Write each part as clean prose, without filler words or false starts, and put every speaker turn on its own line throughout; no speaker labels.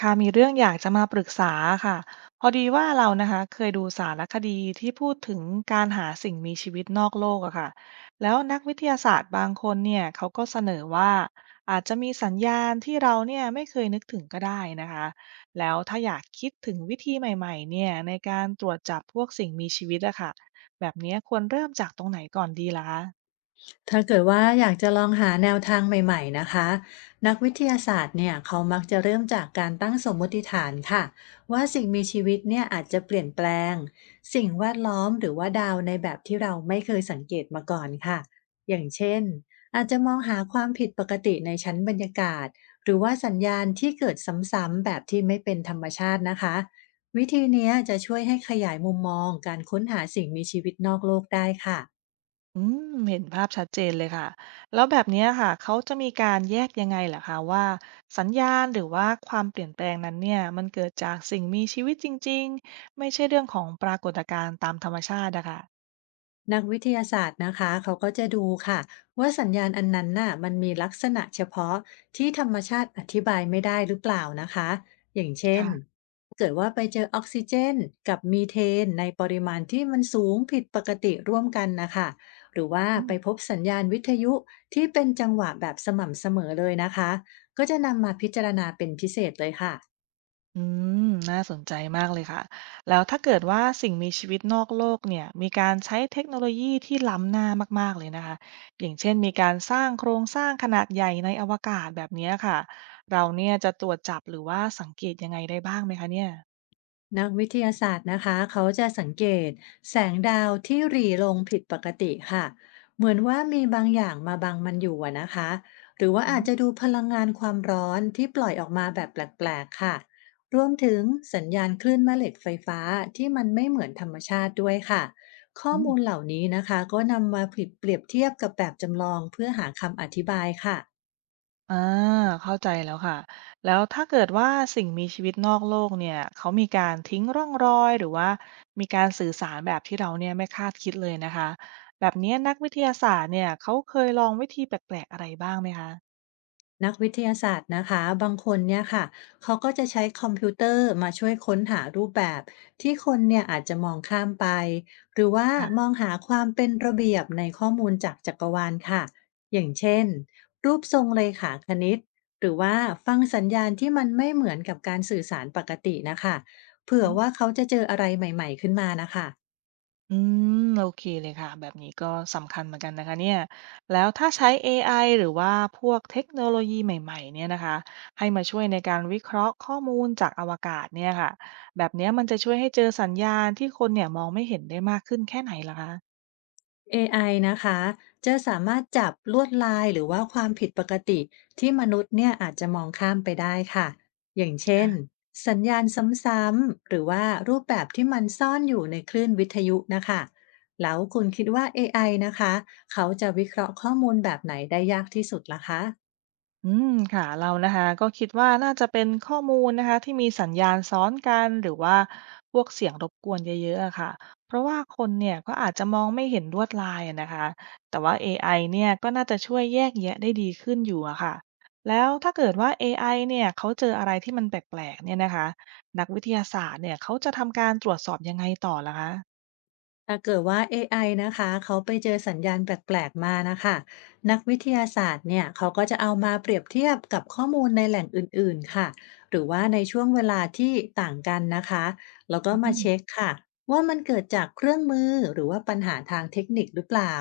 ค่ะมีเรื่องอยากจะมาปรึกษาค่ะพอดีว่าเรานะคะเคยดูสารคดีที่พูดถึงการหาสิ่งมีชีวิตนอกโลกอะค่ะแล้วนักวิทยาศาสตร์บางคนเนี่ยเขาก็เสนอว่าอาจจะมีสัญญาณที่เราเนี่ยไม่เคยนึกถึงก็ได้นะคะแล้วถ้าอยากคิดถึงวิธีใหม่ๆเนี่ยในการตรวจจับพวกสิ่งมีชีวิตอะค่ะแบบเนี้ยควรเริ่มจากตรงไหนก่อนดีล่ะคะ
ถ้าเกิดว่าอยากจะลองหาแนวทางใหม่ๆนะคะนักวิทยาศาสตร์เนี่ยเขามักจะเริ่มจากการตั้งสมมติฐานค่ะว่าสิ่งมีชีวิตเนี่ยอาจจะเปลี่ยนแปลงสิ่งแวดล้อมหรือว่าดาวในแบบที่เราไม่เคยสังเกตมาก่อนค่ะอย่างเช่นอาจจะมองหาความผิดปกติในชั้นบรรยากาศหรือว่าสัญญาณที่เกิดซ้ำๆแบบที่ไม่เป็นธรรมชาตินะคะวิธีเนี้ยจะช่วยให้ขยายมุมมองการค้นหาสิ่งมีชีวิตนอกโลกได้ค่ะ
อืมเห็นภาพชัดเจนเลยค่ะ แล้วแบบเนี้ยค่ะ เขาจะมีการแยกยังไงเหรอคะว่าสัญญาณหรือว่าความเปลี่ยนแปลงนั้นเนี่ยมันเกิดจากสิ่งมีชีวิตจริงๆไม่ใช่เรื่องของปรากฏการณ์ตามธรรมชาติอะค่ะ
นักวิทยาศาสตร์นะคะเขาก็จะดูค่ะว่าสัญญาณอันนั้นน่ะมันมีลักษณะเฉพาะที่ธรรมชาติอธิบายไม่ได้หรือเปล่านะคะอย่างเช่น
ค่ะ
เกิดว่าไปเจอออกซิเจนกับมีเทนในปริมาณที่มันสูงผิดปกติร่วมกันนะคะหรือว่าไปพบสัญญาณวิทยุที่เป็นจังหวะแบบสม่ำเสมอเลยนะคะก็จะนำมาพิจารณาเป็นพิเศษเลยค่ะ
อืมน่าสนใจมากเลยค่ะแล้วถ้าเกิดว่าสิ่งมีชีวิตนอกโลกเนี่ยมีการใช้เทคโนโลยีที่ล้ำหน้ามากๆเลยนะคะอย่างเช่นมีการสร้างโครงสร้างขนาดใหญ่ในอวกาศแบบเนี้ยค่ะเราเนี่ยจะตรวจจับหรือว่าสังเกตยังไงได้บ้างไหมคะเนี่ย
นักวิทยาศาสตร์นะคะเขาจะสังเกตแสงดาวที่หรี่ลงผิดปกติค่ะเหมือนว่ามีบางอย่างมาบังมันอยู่อะนะคะหรือว่า
อ๋
อาจจะ
อ
ดูพลังงานความร้อนที่ปล่อยออกมาแบบแปลกๆค่ะรวมถึงสัญญาณคลื่นแม่เหล็กไฟฟ้าที่มันไม่เหมือนธรรมชาติด้วยค่ะข้อ
อืม
มูลเหล่านี้นะคะก็นำมาผิดเปรียบเทียบกับแบบจำลองเพื่อหาคำอธิบายค่ะ
อาเข้าใจแล้วค่ะแล้วถ้าเกิดว่าสิ่งมีชีวิตนอกโลกเนี่ยเขามีการทิ้งร่องรอยหรือว่ามีการสื่อสารแบบที่เราเนี่ยไม่คาดคิดเลยนะคะแบบเนี้ยนักวิทยาศาสตร์เนี่ยเขาเคยลองวิธีแปลกๆอะไรบ้างไหมคะ
นักวิทยาศาสตร์นะคะบางคนเนี่ยค่ะเขาก็จะใช้คอมพิวเตอร์มาช่วยค้นหารูปแบบที่คนเนี่ยอาจจะมองข้ามไปหรือว่าม
ค่ะ
องหาความเป็นระเบียบในข้อมูลจากจักรวาลค่ะอย่างเช่นรูปทรงเลขาคณิตหรือว่าฟังสัญญาณที่มันไม่เหมือนกับการสื่อสารปกตินะคะเผื่อ
อื
ว่า
ม
เขาจะเจออะไรใหม่ๆขึ้นมานะคะ
อืมโอเคเลยค่ะแบบนี้ก็สำคัญเหมือนกันนะคะเนี่ยแล้วถ้าใช้ AI หรือว่าพวกเทคโนโลยีใหม่ๆเนี่ยนะคะให้มาช่วยในการวิเคราะห์ข้อมูลจากอวกาศเนี่ยค่ะแบบเนี้ยมันจะช่วยให้เจอสัญญาณที่คนเนี่ยมองไม่เห็นได้มากขึ้นแค่ไหนล่ะคะ
เอไอนะคะ จะสามารถจับลวดลายหรือว่าความผิดปกติที่มนุษย์เนี่ยอาจจะมองข้ามไปได้ค่ะ อย่างเช่นสัญญาณซ้ำๆหรือว่ารูปแบบที่มันซ่อนอยู่ในคลื่นวิทยุนะคะแล้วคุณคิดว่า AI นะคะ เขาจะวิเคราะห์ข้อมูลแบบไหนได้ยากที่สุดล่ะคะ
อืมค่ะเรานะคะก็คิดว่าน่าจะเป็นข้อมูลนะคะที่มีสัญญาณซ้อนกันหรือว่าพวกเสียงรบกวนเยอะๆอะค่ะเพราะว่าคนเนี่ยก็อาจจะมองไม่เห็นลวดลายอะนะคะแต่ว่า AI เนี่ยก็น่าจะช่วยแยกแยะได้ดีขึ้นอยู่อะค่ะแล้วถ้าเกิดว่า AI เนี่ยเขาเจออะไรที่มันแปลกๆเนี่ยนะคะนักวิทยาศาสตร์เนี่ยเขาจะทำการตรวจสอบยังไงต่อล่ะคะ
ถ้าเกิดว่า AI นะคะเขาไปเจอสัญญาณแปลกๆมานะคะนักวิทยาศาสตร์เนี่ยเขาก็จะเอามาเปรียบเทียบกับข้อมูลในแหล่งอื่นๆค่ะหรือว่าในช่วงเวลาที่ต่างกันนะคะแล้วก็มาเช็คค่ะว่ามันเกิดจากเครื่องมือหรือว่าปัญหาทางเทคนิคหรือเปล่า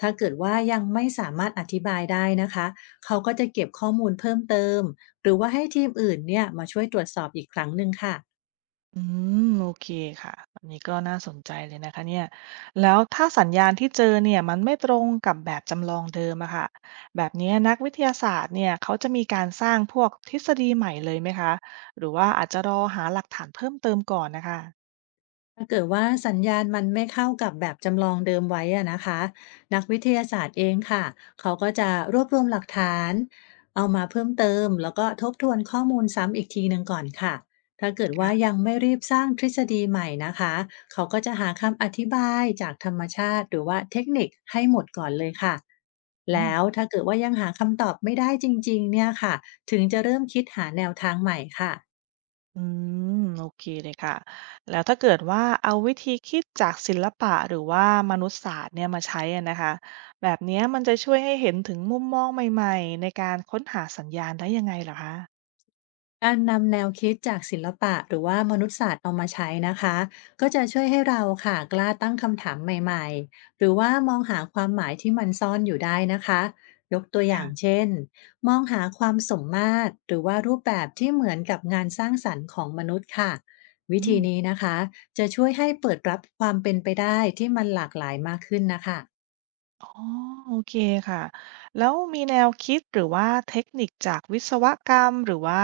ถ้าเกิดว่ายังไม่สามารถอธิบายได้นะคะเขาก็จะเก็บข้อมูลเพิ่มเติมหรือว่าให้ทีมอื่นเนี่ยมาช่วยตรวจสอบอีกครั้งหนึ่งค่ะ
อืมโอเคค่ะอันนี้ก็น่าสนใจเลยนะคะเนี่ยแล้วถ้าสัญญาณที่เจอเนี่ยมันไม่ตรงกับแบบจำลองเดิมอะค่ะแบบนี้นักวิทยาศาสตร์เนี่ยเขาจะมีการสร้างพวกทฤษฎีใหม่เลยไหมคะหรือว่าอาจจะรอหาหลักฐานเพิ่มเติมก่อนนะคะ
ถ้าเกิดว่าสัญญาณมันไม่เข้ากับแบบจำลองเดิมไว้อะนะคะนักวิทยาศาสตร์เองค่ะเขาก็จะรวบรวมหลักฐานเอามาเพิ่มเติมแล้วก็ทบทวนข้อมูลซ้ำอีกทีหนึ่งก่อนค่ะถ้าเกิดว่า
ค่ะ
ยังไม่รีบสร้างทฤษฎีใหม่นะคะเขาก็จะหาคำอธิบายจากธรรมชาติหรือว่าเทคนิคให้หมดก่อนเลยค่ะ
อืม
แล้วถ้าเกิดว่ายังหาคำตอบไม่ได้จริงๆเนี่ยค่ะถึงจะเริ่มคิดหาแนวทางใหม่ค่ะ
อืมโอเคเลยค่ะแล้วถ้าเกิดว่าเอาวิธีคิดจากศิลปะหรือว่ามนุษยศาสตร์เนี่ยมาใช้อะนะคะแบบเนี้ยมันจะช่วยให้เห็นถึงมุมมองใหม่ๆในการค้นหาสัญญาณได้ยังไงเหรอคะ
การนำแนวคิดจากศิลปะหรือว่ามนุษยศาสตร์เอามาใช้นะคะก็จะช่วยให้เราค่ะกล้าตั้งคำถามใหม่ๆหรือว่ามองหาความหมายที่มันซ่อนอยู่ได้นะคะยกตัวอย่าง
ค่ะ
เช่นมองหาความสมมาตรหรือว่ารูปแบบที่เหมือนกับงานสร้างสรรค์ของมนุษย์ค่ะวิ
อื
ธี
ม
นี้นะคะจะช่วยให้เปิดรับความเป็นไปได้ที่มันหลากหลายมากขึ้นนะคะ
อ๋อโอเคค่ะ แล้วมีแนวคิดหรือว่าเทคนิคจากวิศวกรรมหรือว่า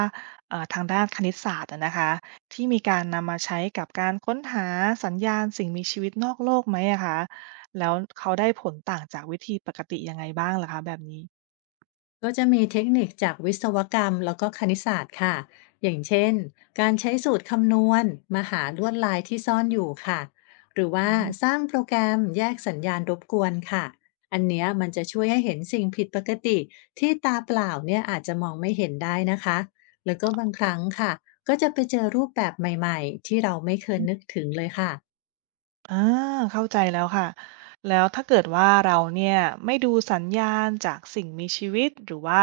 ทางด้านคณิตศาสตร์อะนะคะ ที่มีการนำมาใช้กับการค้นหาสัญญาณสิ่งมีชีวิตนอกโลกไหมอะคะ แล้วเขาได้ผลต่างจากวิธีปกติยังไงบ้างเหรอคะแบบนี้
ก็จะมีเทคนิคจากวิศวกรรมแล้วก็คณิตศาสตร์ค่ะอย่างเช่นการใช้สูตรคำนวณมาหาลวดลายที่ซ่อนอยู่ค่ะหรือ
อื
ว่า
ม
สร้างโปรแกรมแยกสัญญาณรบกวนค่ะอันเนี้ยมันจะช่วยให้เห็นสิ่งผิดปกติที่ตาเปล่าเนี่ยอาจจะมองไม่เห็นได้นะคะแล้วก็บางครั้งค่ะก็จะไปเจอรูปแบบใหม่ๆที่เราไม่เคยนึกถึงเลยค่ะ
อาเข้าใจแล้วค่ะแล้วถ้าเกิดว่าเราเนี่ยไม่ดูสัญญาณจากสิ่งมีชีวิตหรือว่า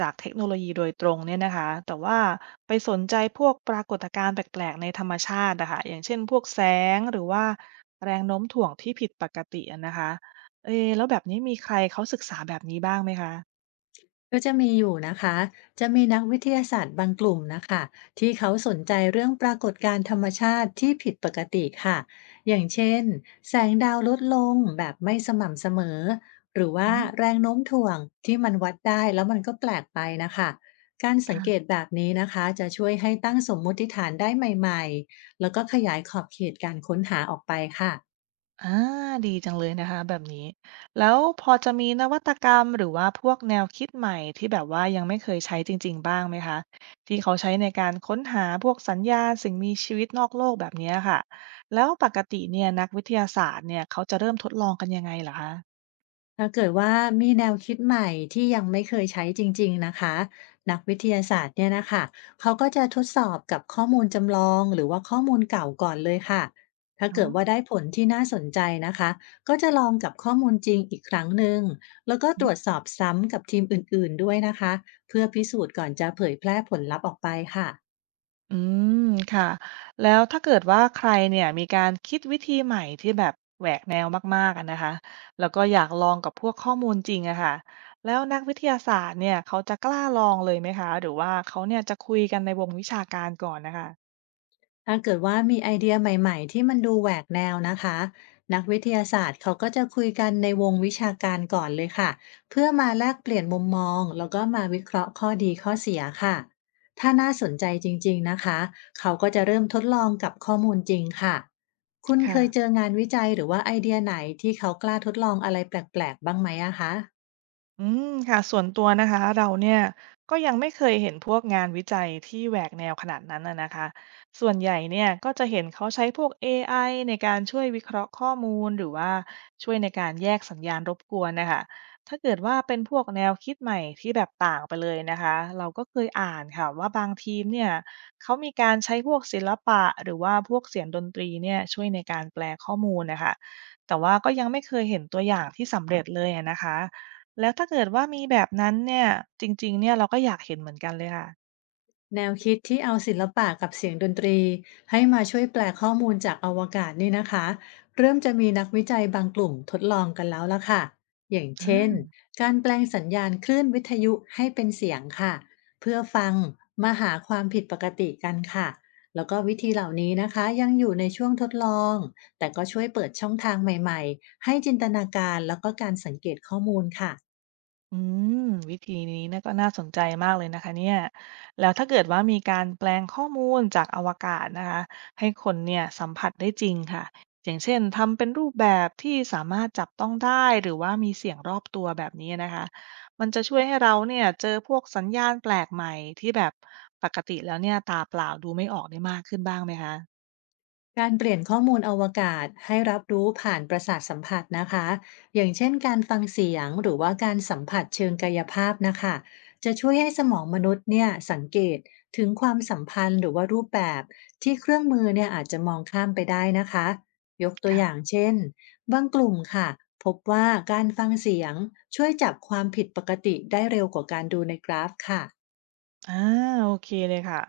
จากเทคโนโลยีโดยตรงเนี่ยนะคะแต่ว่าไปสนใจพวกปรากฏการณ์แปลกๆในธรรมชาติอะค่ะอย่างเช่นพวกแสงหรือว่าแรงโน้มถ่วงที่ผิดปกติอะนะคะเอ๊แล้วแบบนี้มีใครเขาศึกษาแบบนี้บ้างไหมคะ
ก็จะมีอยู่นะคะจะมีนักวิทยาศาสตร์บางกลุ่มนะคะที่เขาสนใจเรื่องปรากฏการณ์ธรรมชาติที่ผิดปกติค่ะอย่างเช่นแสงดาวลดลงแบบไม่สม่ำเสมอ หรือ
อื
ว่า
ม
แรงโน้มถ่วงที่มันวัดได้แล้วมันก็แปลกไปนะคะการสังเกต
ค่ะ
แบบนี้นะคะจะช่วยให้ตั้งสมมติฐานได้ใหม่ๆ แล้วก็ขยายขอบเขตการค้นหาออกไปค่ะ
อาดีจังเลยนะคะแบบนี้แล้วพอจะมีนวัตกรรมหรือว่าพวกแนวคิดใหม่ที่แบบว่ายังไม่เคยใช้จริงๆบ้างไหมคะที่เขาใช้ในการค้นหาพวกสัญญาณสิ่งมีชีวิตนอกโลกแบบเนี้ยค่ะแล้วปกติเนี่ยนักวิทยาศาสตร์เนี่ยเขาจะเริ่มทดลองกันยังไงเหรอคะ
ถ้าเกิดว่ามีแนวคิดใหม่ที่ยังไม่เคยใช้จริงๆนะคะนักวิทยาศาสตร์เนี่ยนะคะเขาก็จะทดสอบกับข้อมูลจำลองหรือว่าข้อมูลเก่าก่อนเลยค่ะถ้า
อ๋อ
เกิดว่าได้ผลที่น่าสนใจนะคะก็จะลองกับข้อมูลจริงอีกครั้งหนึ่งแล้วก็ตรวจสอบซ้ำกับทีมอื่นๆด้วยนะคะเพื่อพิสูจน์ก่อนจะเผยแพร่ผลลัพธ์ออกไปค่ะ
อืมค่ะแล้วถ้าเกิดว่าใครเนี่ยมีการคิดวิธีใหม่ที่แบบแหวกแนวมากๆอะนะคะแล้วก็อยากลองกับพวกข้อมูลจริงอะค่ะแล้วนักวิทยาศาสตร์เนี่ยเขาจะกล้าลองเลยไหมคะหรือว่าเขาเนี่ยจะคุยกันในวงวิชาการก่อนนะคะ
ถ้าเกิดว่ามีไอเดียใหม่ๆที่มันดูแหวกแนวนะคะนักวิทยาศาสตร์เขาก็จะคุยกันในวงวิชาการก่อนเลยค่ะเพื่อมาแลกเปลี่ยนมุมมองแล้วก็มาวิเคราะห์ข้อดีข้อเสียค่ะถ้าน่าสนใจจริงๆนะคะเขาก็จะเริ่มทดลองกับข้อมูลจริงค่ะคุณเค
ค่ะ
ยเจองานวิจัยหรือว่าไอเดียไหนที่เขากล้าทดลองอะไรแปลกๆบ้างไหมอะคะ
อืมค่ะส่วนตัวนะคะเราเนี่ยก็ยังไม่เคยเห็นพวกงานวิจัยที่แหวกแนวขนาดนั้นนะนะคะส่วนใหญ่เนี่ยก็จะเห็นเขาใช้พวกเอไอในการช่วยวิเคราะห์ข้อมูลหรือว่าช่วยในการแยกสัญญาณรบกวนนะคะถ้าเกิดว่าเป็นพวกแนวคิดใหม่ที่แบบต่างไปเลยนะคะเราก็เคยอ่านค่ะว่าบางทีมเนี่ยเขามีการใช้พวกศิลปะหรือว่าพวกเสียงดนตรีเนี่ยช่วยในการแปลข้อมูลนะคะแต่ว่าก็ยังไม่เคยเห็นตัวอย่างที่สำเร็จเลยอะนะคะ แล้วถ้าเกิดว่ามีแบบนั้นเนี่ยจริงๆเนี่ยเราก็อยากเห็นเหมือนกันเลยค่ะ
แนวคิดที่เอาศิลปะกับเสียงดนตรีให้มาช่วยแปลข้อมูลจากอวกาศนี่นะคะเริ่มจะมีนักวิจัยบางกลุ่มทดลองกันแล้วละค่ะอย่างเช่น
อา
การแปลงสัญญาณคลื่นวิทยุให้เป็นเสียงค่ะเพื่อฟังมาหาความผิดปกติกันค่ะแล้วก็วิธีเหล่านี้นะคะยังอยู่ในช่วงทดลองแต่ก็ช่วยเปิดช่องทางใหม่ๆให้จินตนาการแล้วก็การสังเกตข้อมูลค่ะ
อืมวิธีนี้เนี่ยก็น่าสนใจมากเลยนะคะเนี่ยแล้วถ้าเกิดว่ามีการแปลงข้อมูลจากอวกาศนะคะให้คนเนี่ยสัมผัสได้จริงค่ะอย่างเช่นทำเป็นรูปแบบที่สามารถจับต้องได้หรือว่ามีเสียงรอบตัวแบบนี้นะคะมันจะช่วยให้เราเนี่ยเจอพวกสัญญาณแปลกใหม่ที่แบบปกติแล้วเนี่ยตาเปล่าดูไม่ออกได้มากขึ้นบ้างไหมคะ
การเปลี่ยนข้อมูลอวกาศให้รับรู้ผ่านประสาทสัมผัสนะคะอย่างเช่นการฟังเสียงหรือว่าการสัมผัสเชิงกายภาพนะคะจะช่วยให้สมองมนุษย์เนี่ยสังเกตถึงความสัมพันธ์หรือว่ารูปแบบที่เครื่องมือเนี่ยอาจจะมองข้ามไปได้นะคะยกตัวอย่าง
ค่ะ
เช่นบางกลุ่มค่ะพบว่าการฟังเสียงช่วยจับความผิดปกติได้เร็วกว่าการดูในกราฟค่ะ
อาโอเคเลยค่ะ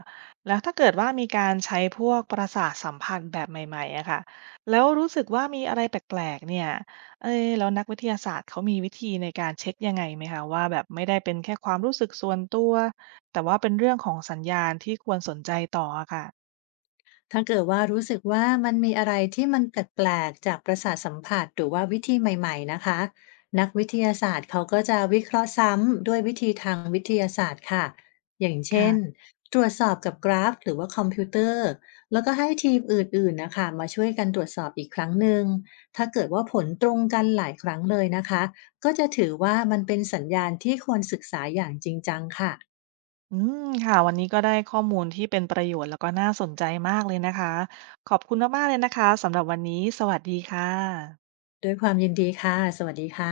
แล้วถ้าเกิดว่ามีการใช้พวกประสาทสัมผัสแบบใหม่ๆอะค่ะแล้วรู้สึกว่ามีอะไรแปลกๆเนี่ยเอ๊แล้วนักวิทยาศาสตร์เขามีวิธีในการเช็คยังไงไหมคะว่าแบบไม่ได้เป็นแค่ความรู้สึกส่วนตัวแต่ว่าเป็นเรื่องของสัญญาณที่ควรสนใจต่ออะค่ะ
ถ้าเกิดว่ารู้สึกว่ามันมีอะไรที่มันแปลกๆจากประสาทสัมผัสหรือว่าวิธีใหม่ๆนะคะนักวิทยาศาสตร์เขาก็จะวิเคราะห์ซ้ำด้วยวิธีทางวิทยาศาสตร์ค่ะอย่างเช่น
ค่ะ
ตรวจสอบกับกราฟหรือว่าคอมพิวเตอร์แล้วก็ให้ทีมอื่นๆนะค่ะมาช่วยกันตรวจสอบอีกครั้งหนึ่งถ้าเกิดว่าผลตรงกันหลายครั้งเลยนะคะก็จะถือว่ามันเป็นสัญญาณที่ควรศึกษาอย่างจริงจังค่ะ
อืมค่ะวันนี้ก็ได้ข้อมูลที่เป็นประโยชน์แล้วก็น่าสนใจมากเลยนะคะขอบคุณมากๆเลยนะคะสำหรับวันนี้สวัสดีค่ะ
ด้วยความยินดีค่ะสวัสดีค่ะ